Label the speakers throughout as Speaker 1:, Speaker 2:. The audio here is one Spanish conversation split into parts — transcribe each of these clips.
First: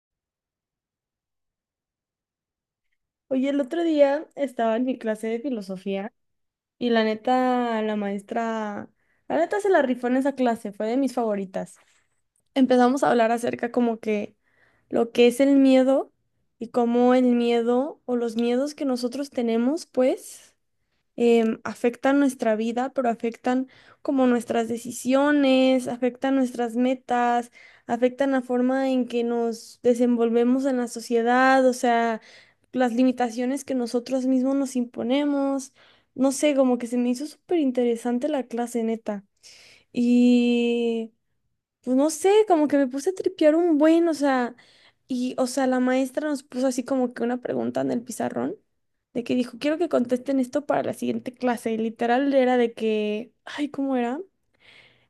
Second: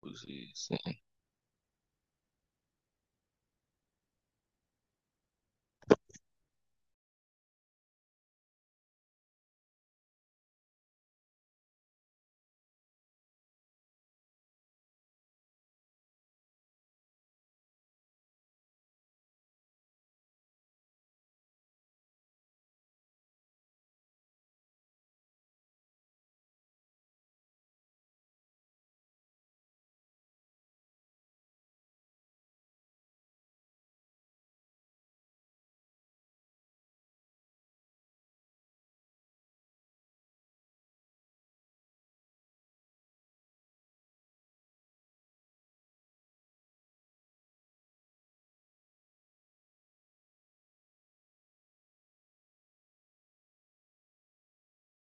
Speaker 1: Pues sí, sí.
Speaker 2: Oye, el otro día estaba en mi clase de filosofía y la neta, la maestra, la neta se la rifó en esa clase, fue de mis favoritas. Empezamos a hablar acerca como que lo que es el miedo y cómo el miedo o los miedos que nosotros tenemos, pues afectan nuestra vida, pero afectan como nuestras decisiones, afectan nuestras metas, afectan la forma en que nos desenvolvemos en la sociedad, o sea, las limitaciones que nosotros mismos nos imponemos. No sé, como que se me hizo súper interesante la clase, neta. Y pues no sé, como que me puse a tripear un buen, o sea, y, o sea, la maestra nos puso así como que una pregunta en el pizarrón, de que dijo, quiero que contesten esto para la siguiente clase, y literal era de que, ay, ¿cómo era?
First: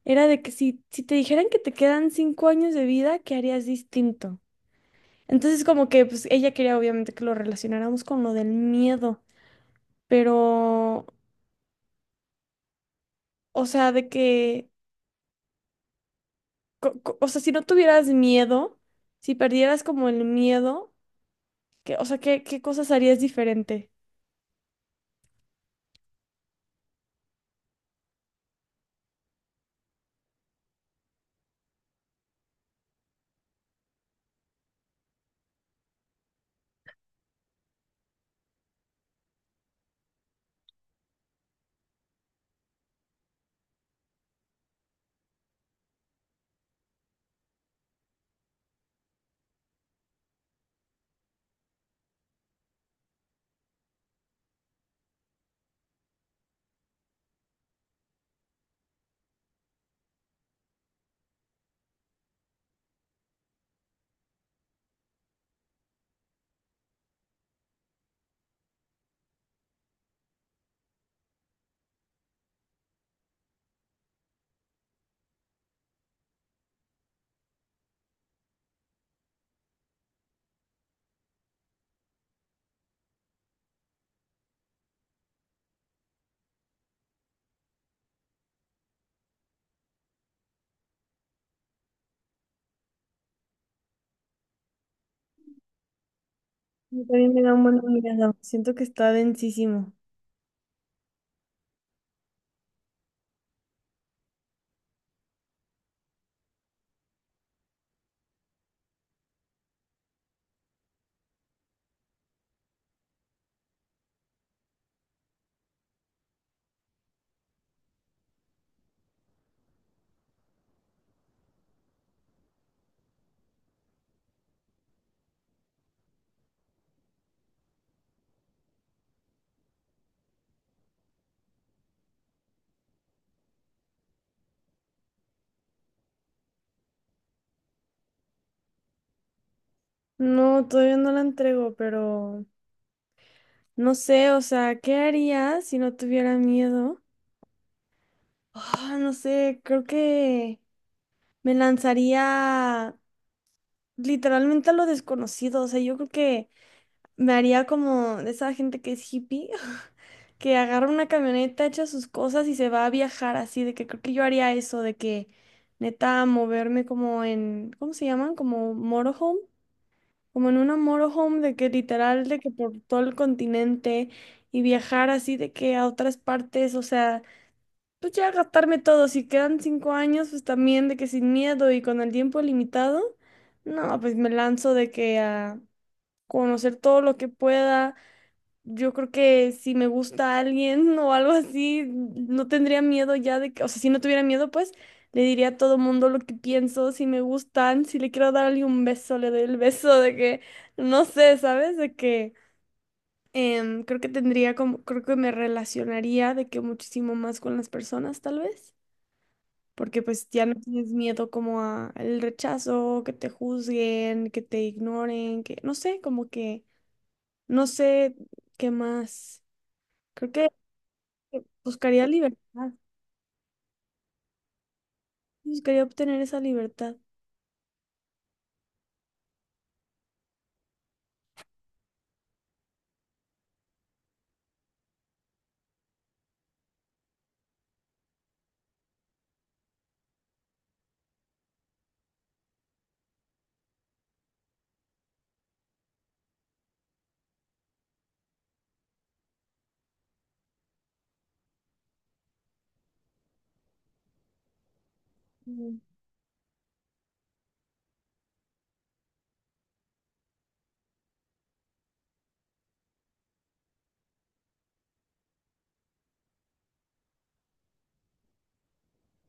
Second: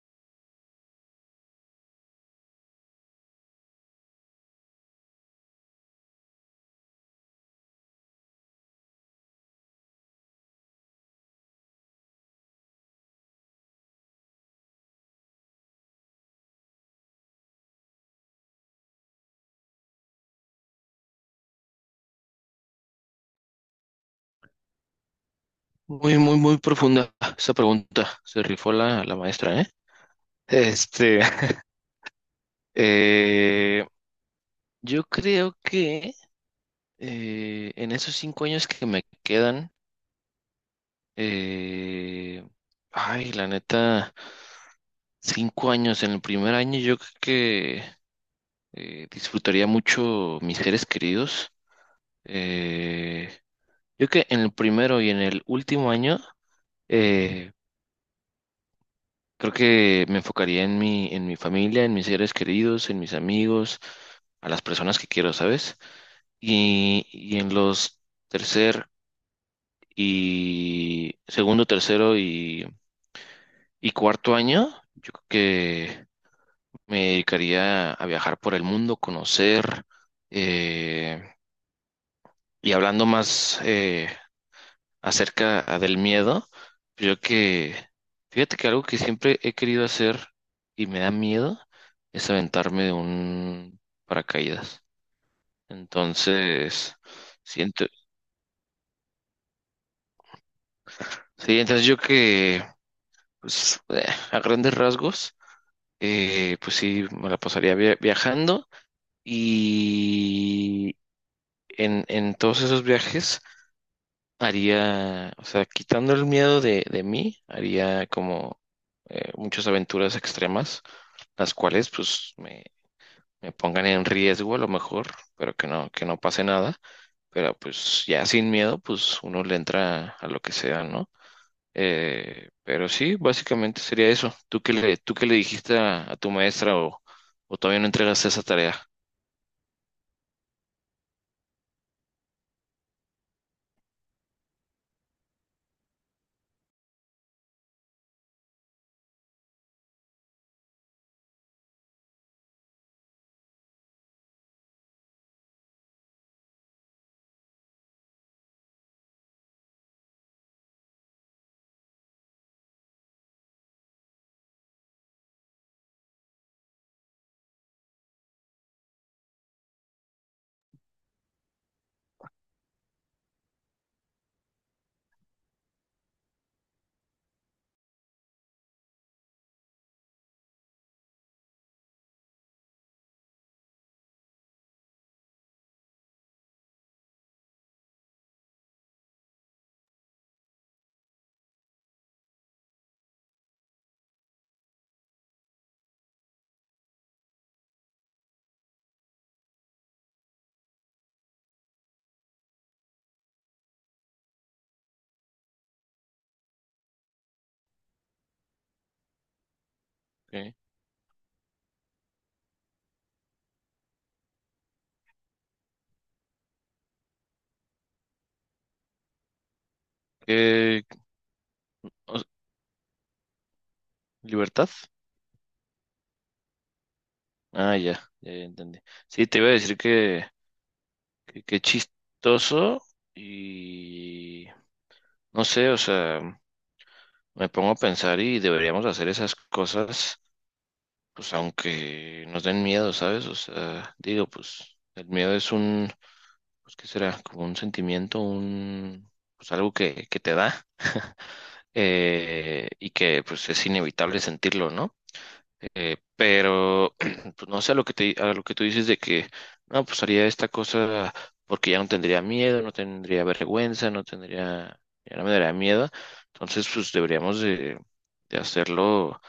Speaker 2: Era de que si, si te dijeran que te quedan cinco años de vida, ¿qué harías distinto? Entonces como que, pues ella quería obviamente que lo relacionáramos con lo del miedo, pero, o sea, de que, o sea, si no tuvieras miedo, si perdieras como el miedo. ¿Qué? O sea, ¿qué cosas harías diferente?
Speaker 1: Muy, muy, muy profunda esa pregunta. Se rifó la maestra, ¿eh? Este, eh, yo creo que en esos 5 años que me quedan, eh, ay, la neta, 5 años, en el primer año yo creo que disfrutaría mucho mis seres queridos. Eh, yo creo que en el primero y en el último año, eh, Creo que me enfocaría en mi familia, en mis seres queridos, en mis amigos, a las personas que quiero, ¿sabes? Y en los tercer y segundo, tercero y cuarto año, yo creo que me dedicaría a viajar por el mundo, conocer, eh, y hablando más, acerca del miedo, yo que, fíjate que algo que siempre he querido hacer y me da miedo es aventarme de un paracaídas. Entonces,
Speaker 2: Yo también me da un buen
Speaker 1: siento,
Speaker 2: de miedo. Siento que está densísimo.
Speaker 1: sí, entonces pues, a grandes rasgos, pues sí, me la pasaría viajando y en todos esos viajes haría, o sea, quitando el miedo de mí, haría como muchas aventuras extremas, las cuales pues me pongan en riesgo a lo mejor, pero que no pase nada. Pero pues ya sin miedo, pues uno le entra a lo que sea, ¿no? Pero sí, básicamente sería eso. ¿Tú qué le dijiste a tu maestra o todavía no entregaste esa tarea?
Speaker 2: No, todavía no la entrego, pero no sé, o sea, ¿qué haría si no tuviera miedo? Ah, no sé, creo que me lanzaría literalmente a lo desconocido, o sea, yo creo que me haría como de esa gente que es hippie. Que agarra una camioneta, echa sus cosas y se va a viajar así, de que creo que yo haría eso, de que neta moverme como en, ¿cómo se llaman? Como motorhome, como en una motorhome de que literal, de que por todo el continente y viajar así de que a otras partes, o sea, pues ya gastarme todo, si quedan cinco años, pues también de que sin miedo y con el tiempo limitado, no, pues me lanzo de que a conocer todo lo que pueda. Yo creo que si me gusta alguien o algo así, no tendría miedo ya de que, o sea, si no tuviera miedo, pues le diría a todo mundo lo que pienso, si me gustan, si le quiero darle un beso, le doy el beso de que, no sé, ¿sabes? De que creo que tendría como, creo que me relacionaría de que muchísimo más con las personas, tal vez, porque pues ya no
Speaker 1: ¿Qué?
Speaker 2: tienes miedo como a el rechazo, que te juzguen, que te ignoren, que, no sé, como que, no sé qué más. Creo que
Speaker 1: ¿Qué-
Speaker 2: buscaría
Speaker 1: o-
Speaker 2: libertad,
Speaker 1: ¿Libertad?
Speaker 2: buscaría obtener esa libertad.
Speaker 1: Ah, ya, ya ya entendí. Sí, te iba a decir que qué chistoso y no sé, o sea, me pongo a pensar y deberíamos hacer esas cosas, pues aunque nos den miedo, ¿sabes? O sea, digo, pues el miedo es un, pues ¿qué será? Como un sentimiento, un, pues algo que te da y que pues es inevitable sentirlo, ¿no?
Speaker 2: Mm.
Speaker 1: Pero, pues no sé, a lo que tú dices de que, no, pues haría esta cosa porque ya no tendría miedo, no tendría vergüenza, no tendría, ya no me daría miedo. Entonces, pues deberíamos de, hacerlo,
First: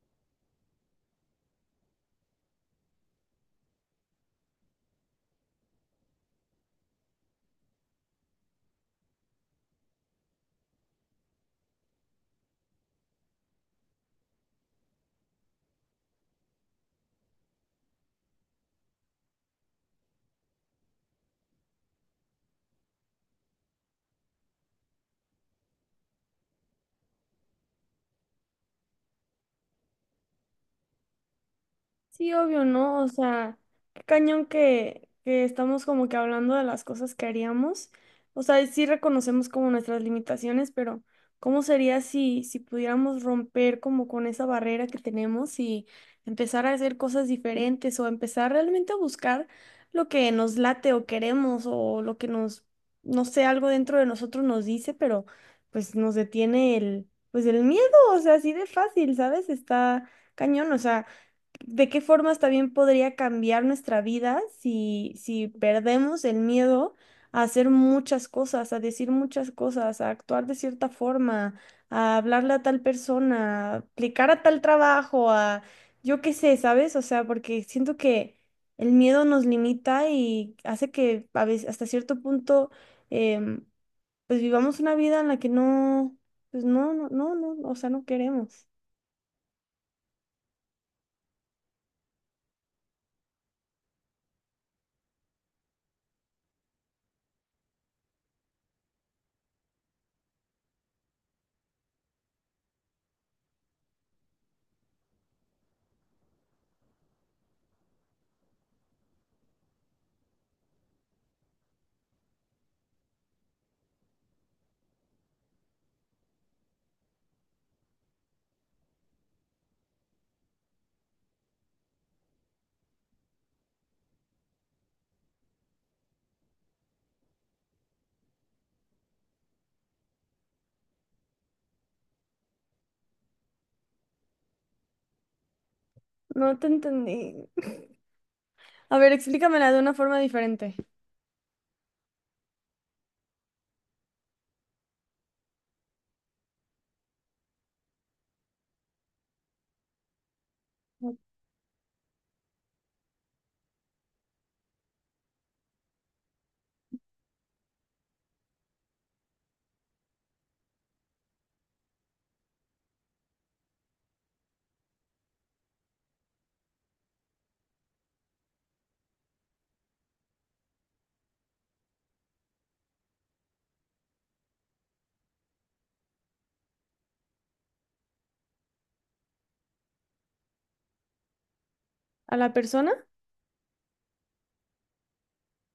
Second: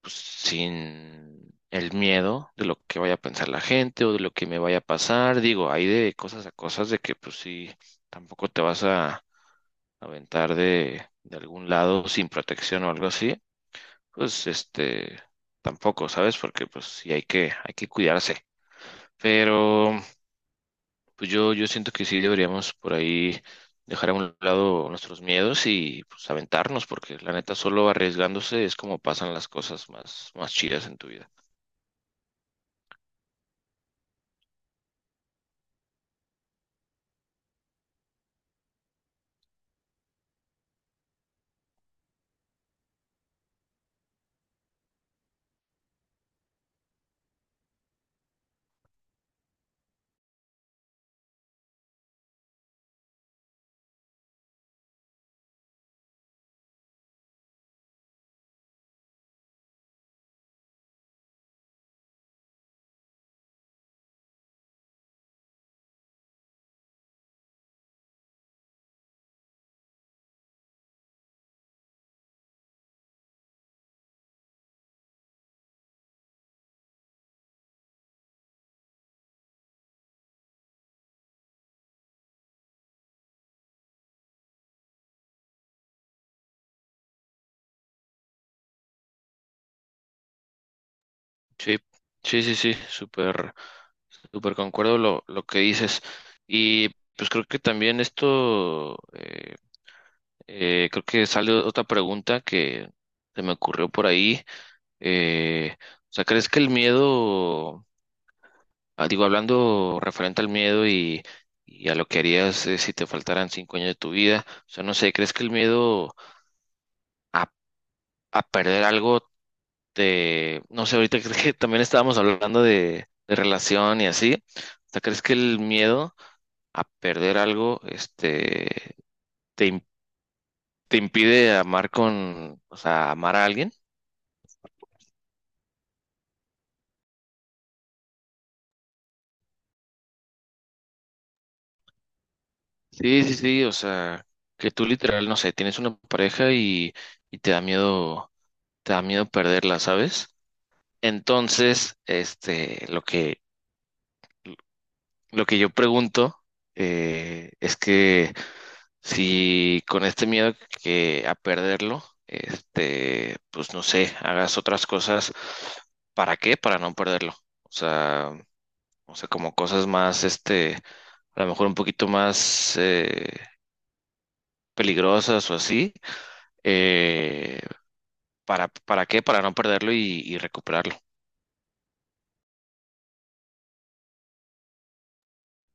Speaker 1: pues, sin el miedo de lo que vaya a pensar la gente o de lo que me vaya a pasar. Digo, hay de cosas a cosas de que, pues sí, tampoco te vas a aventar de algún lado sin protección o algo así pues este, tampoco, ¿sabes? Porque pues sí hay que cuidarse. Pero pues yo siento que sí deberíamos por ahí dejar a un lado nuestros miedos y pues aventarnos, porque la neta solo arriesgándose es como pasan las cosas más, más chidas en tu vida.
Speaker 2: Sí, obvio, ¿no? O sea, qué cañón que estamos como que hablando de las cosas que haríamos. O sea, y sí reconocemos como nuestras limitaciones, pero ¿cómo sería si, si pudiéramos romper como con esa barrera que tenemos y empezar a hacer cosas diferentes o empezar realmente a buscar lo que nos late o queremos o lo que nos, no sé, algo dentro de nosotros nos dice, pero pues nos detiene el, pues el miedo, o sea, así de fácil, ¿sabes? Está cañón, o sea. ¿De qué formas también podría cambiar nuestra vida si, si perdemos el miedo a hacer muchas cosas, a decir muchas cosas, a actuar de cierta forma, a hablarle a tal persona, a aplicar a tal trabajo, a yo qué sé, ¿sabes? O sea, porque siento que el miedo nos limita y hace que a veces hasta cierto punto em, pues vivamos una vida en la que no, pues no, no, no, no, o sea, no queremos.
Speaker 1: Sí, sí, sí, sí, súper, súper concuerdo lo que dices. Y pues creo que también esto, creo que sale otra pregunta que se me ocurrió por ahí O sea, ¿crees que el miedo, digo, hablando referente al miedo y a lo que harías si te faltaran 5 años de tu vida, o sea, no sé, ¿crees que el miedo a, a perder algo te, no sé, ahorita creo que también estábamos hablando de relación y así, o sea, ¿crees que el miedo a perder algo, este, te, im- te impide amar con, o sea, amar a alguien?
Speaker 2: No te entendí. A ver, explícamela de una forma diferente.
Speaker 1: Sí, sí, sí, o sea, que tú literal, no sé, tienes una pareja y te da miedo perderla, ¿sabes? Entonces, este, lo que yo pregunto es que si con este miedo que a perderlo, este, pues no sé, hagas otras cosas, ¿para qué? Para no perderlo. O sea, o sea, como cosas más, este, a lo mejor un poquito más peligrosas o así eh, ¿para qué? Para no perderlo y recuperarlo.
Speaker 2: ¿A la persona?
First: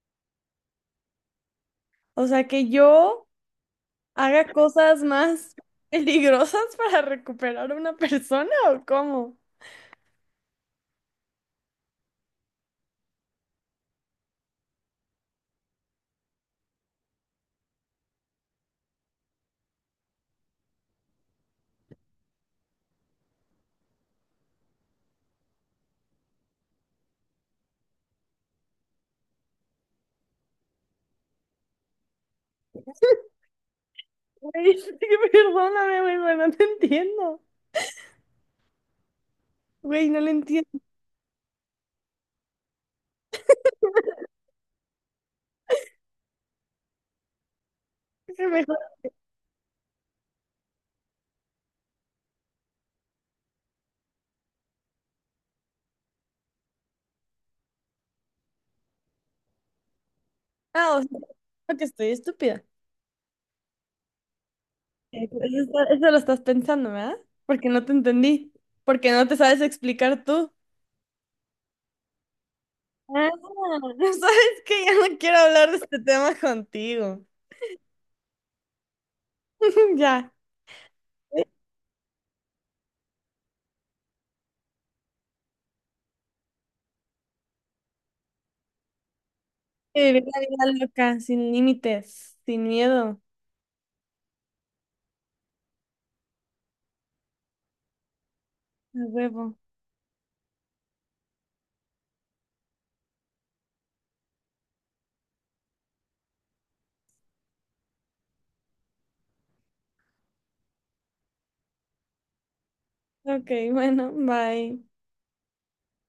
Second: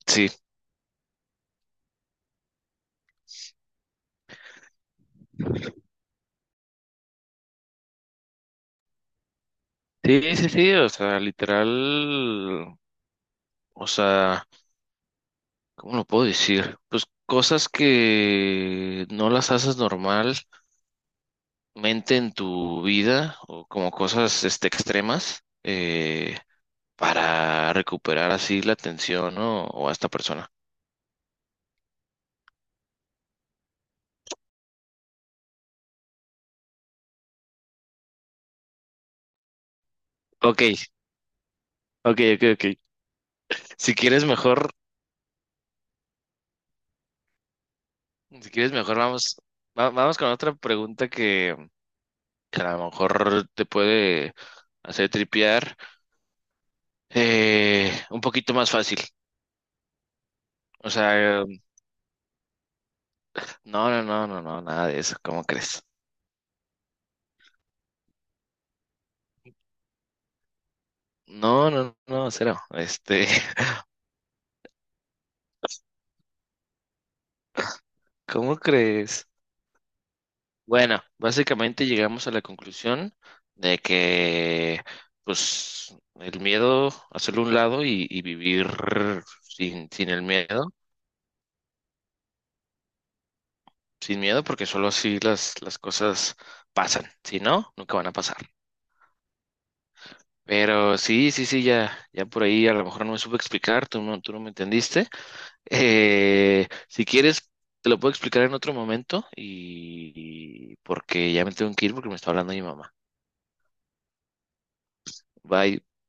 Speaker 1: Sí,
Speaker 2: O sea, que yo haga cosas más peligrosas para recuperar a una persona, ¿o cómo?
Speaker 1: sí, sí, sí, o sea, literal, o sea, ¿cómo lo puedo decir? Pues cosas que no las haces normalmente en tu vida o como cosas extremas para recuperar así la atención, ¿no? O a esta persona.
Speaker 2: Güey, es que perdóname, güey, pero no te entiendo. Güey, no le
Speaker 1: Ok,
Speaker 2: entiendo.
Speaker 1: ok, ok, ok. Si quieres mejor, si quieres
Speaker 2: Mejor.
Speaker 1: mejor, vamos con otra pregunta que a lo mejor te puede hacer tripear un poquito más fácil. O
Speaker 2: Ah, o sea,
Speaker 1: sea,
Speaker 2: creo que estoy estúpida.
Speaker 1: no, no, no, no, no, nada de eso,
Speaker 2: Pues
Speaker 1: ¿cómo
Speaker 2: eso,
Speaker 1: crees?
Speaker 2: eso lo estás pensando, ¿verdad? Porque no te entendí. Porque no te sabes explicar tú.
Speaker 1: No, no, no, cero. Este,
Speaker 2: Ah, ¿sabes que Ya no quiero hablar de este tema contigo.
Speaker 1: ¿cómo crees?
Speaker 2: Ya.
Speaker 1: Bueno, básicamente llegamos a la conclusión de que, pues, el miedo, hacerlo a un lado y vivir sin el
Speaker 2: Vivir la vida
Speaker 1: miedo,
Speaker 2: loca, sin límites, sin miedo.
Speaker 1: sin miedo, porque solo así las cosas pasan. Si no, nunca van a pasar.
Speaker 2: A huevo.
Speaker 1: Pero sí, sí, sí, ya, ya por ahí a lo mejor no me supe explicar, tú no me entendiste. Si quieres, te lo puedo explicar en otro momento y porque ya me tengo que ir porque me está hablando mi mamá.
Speaker 2: Ok, bueno, bye.
Speaker 1: Bye.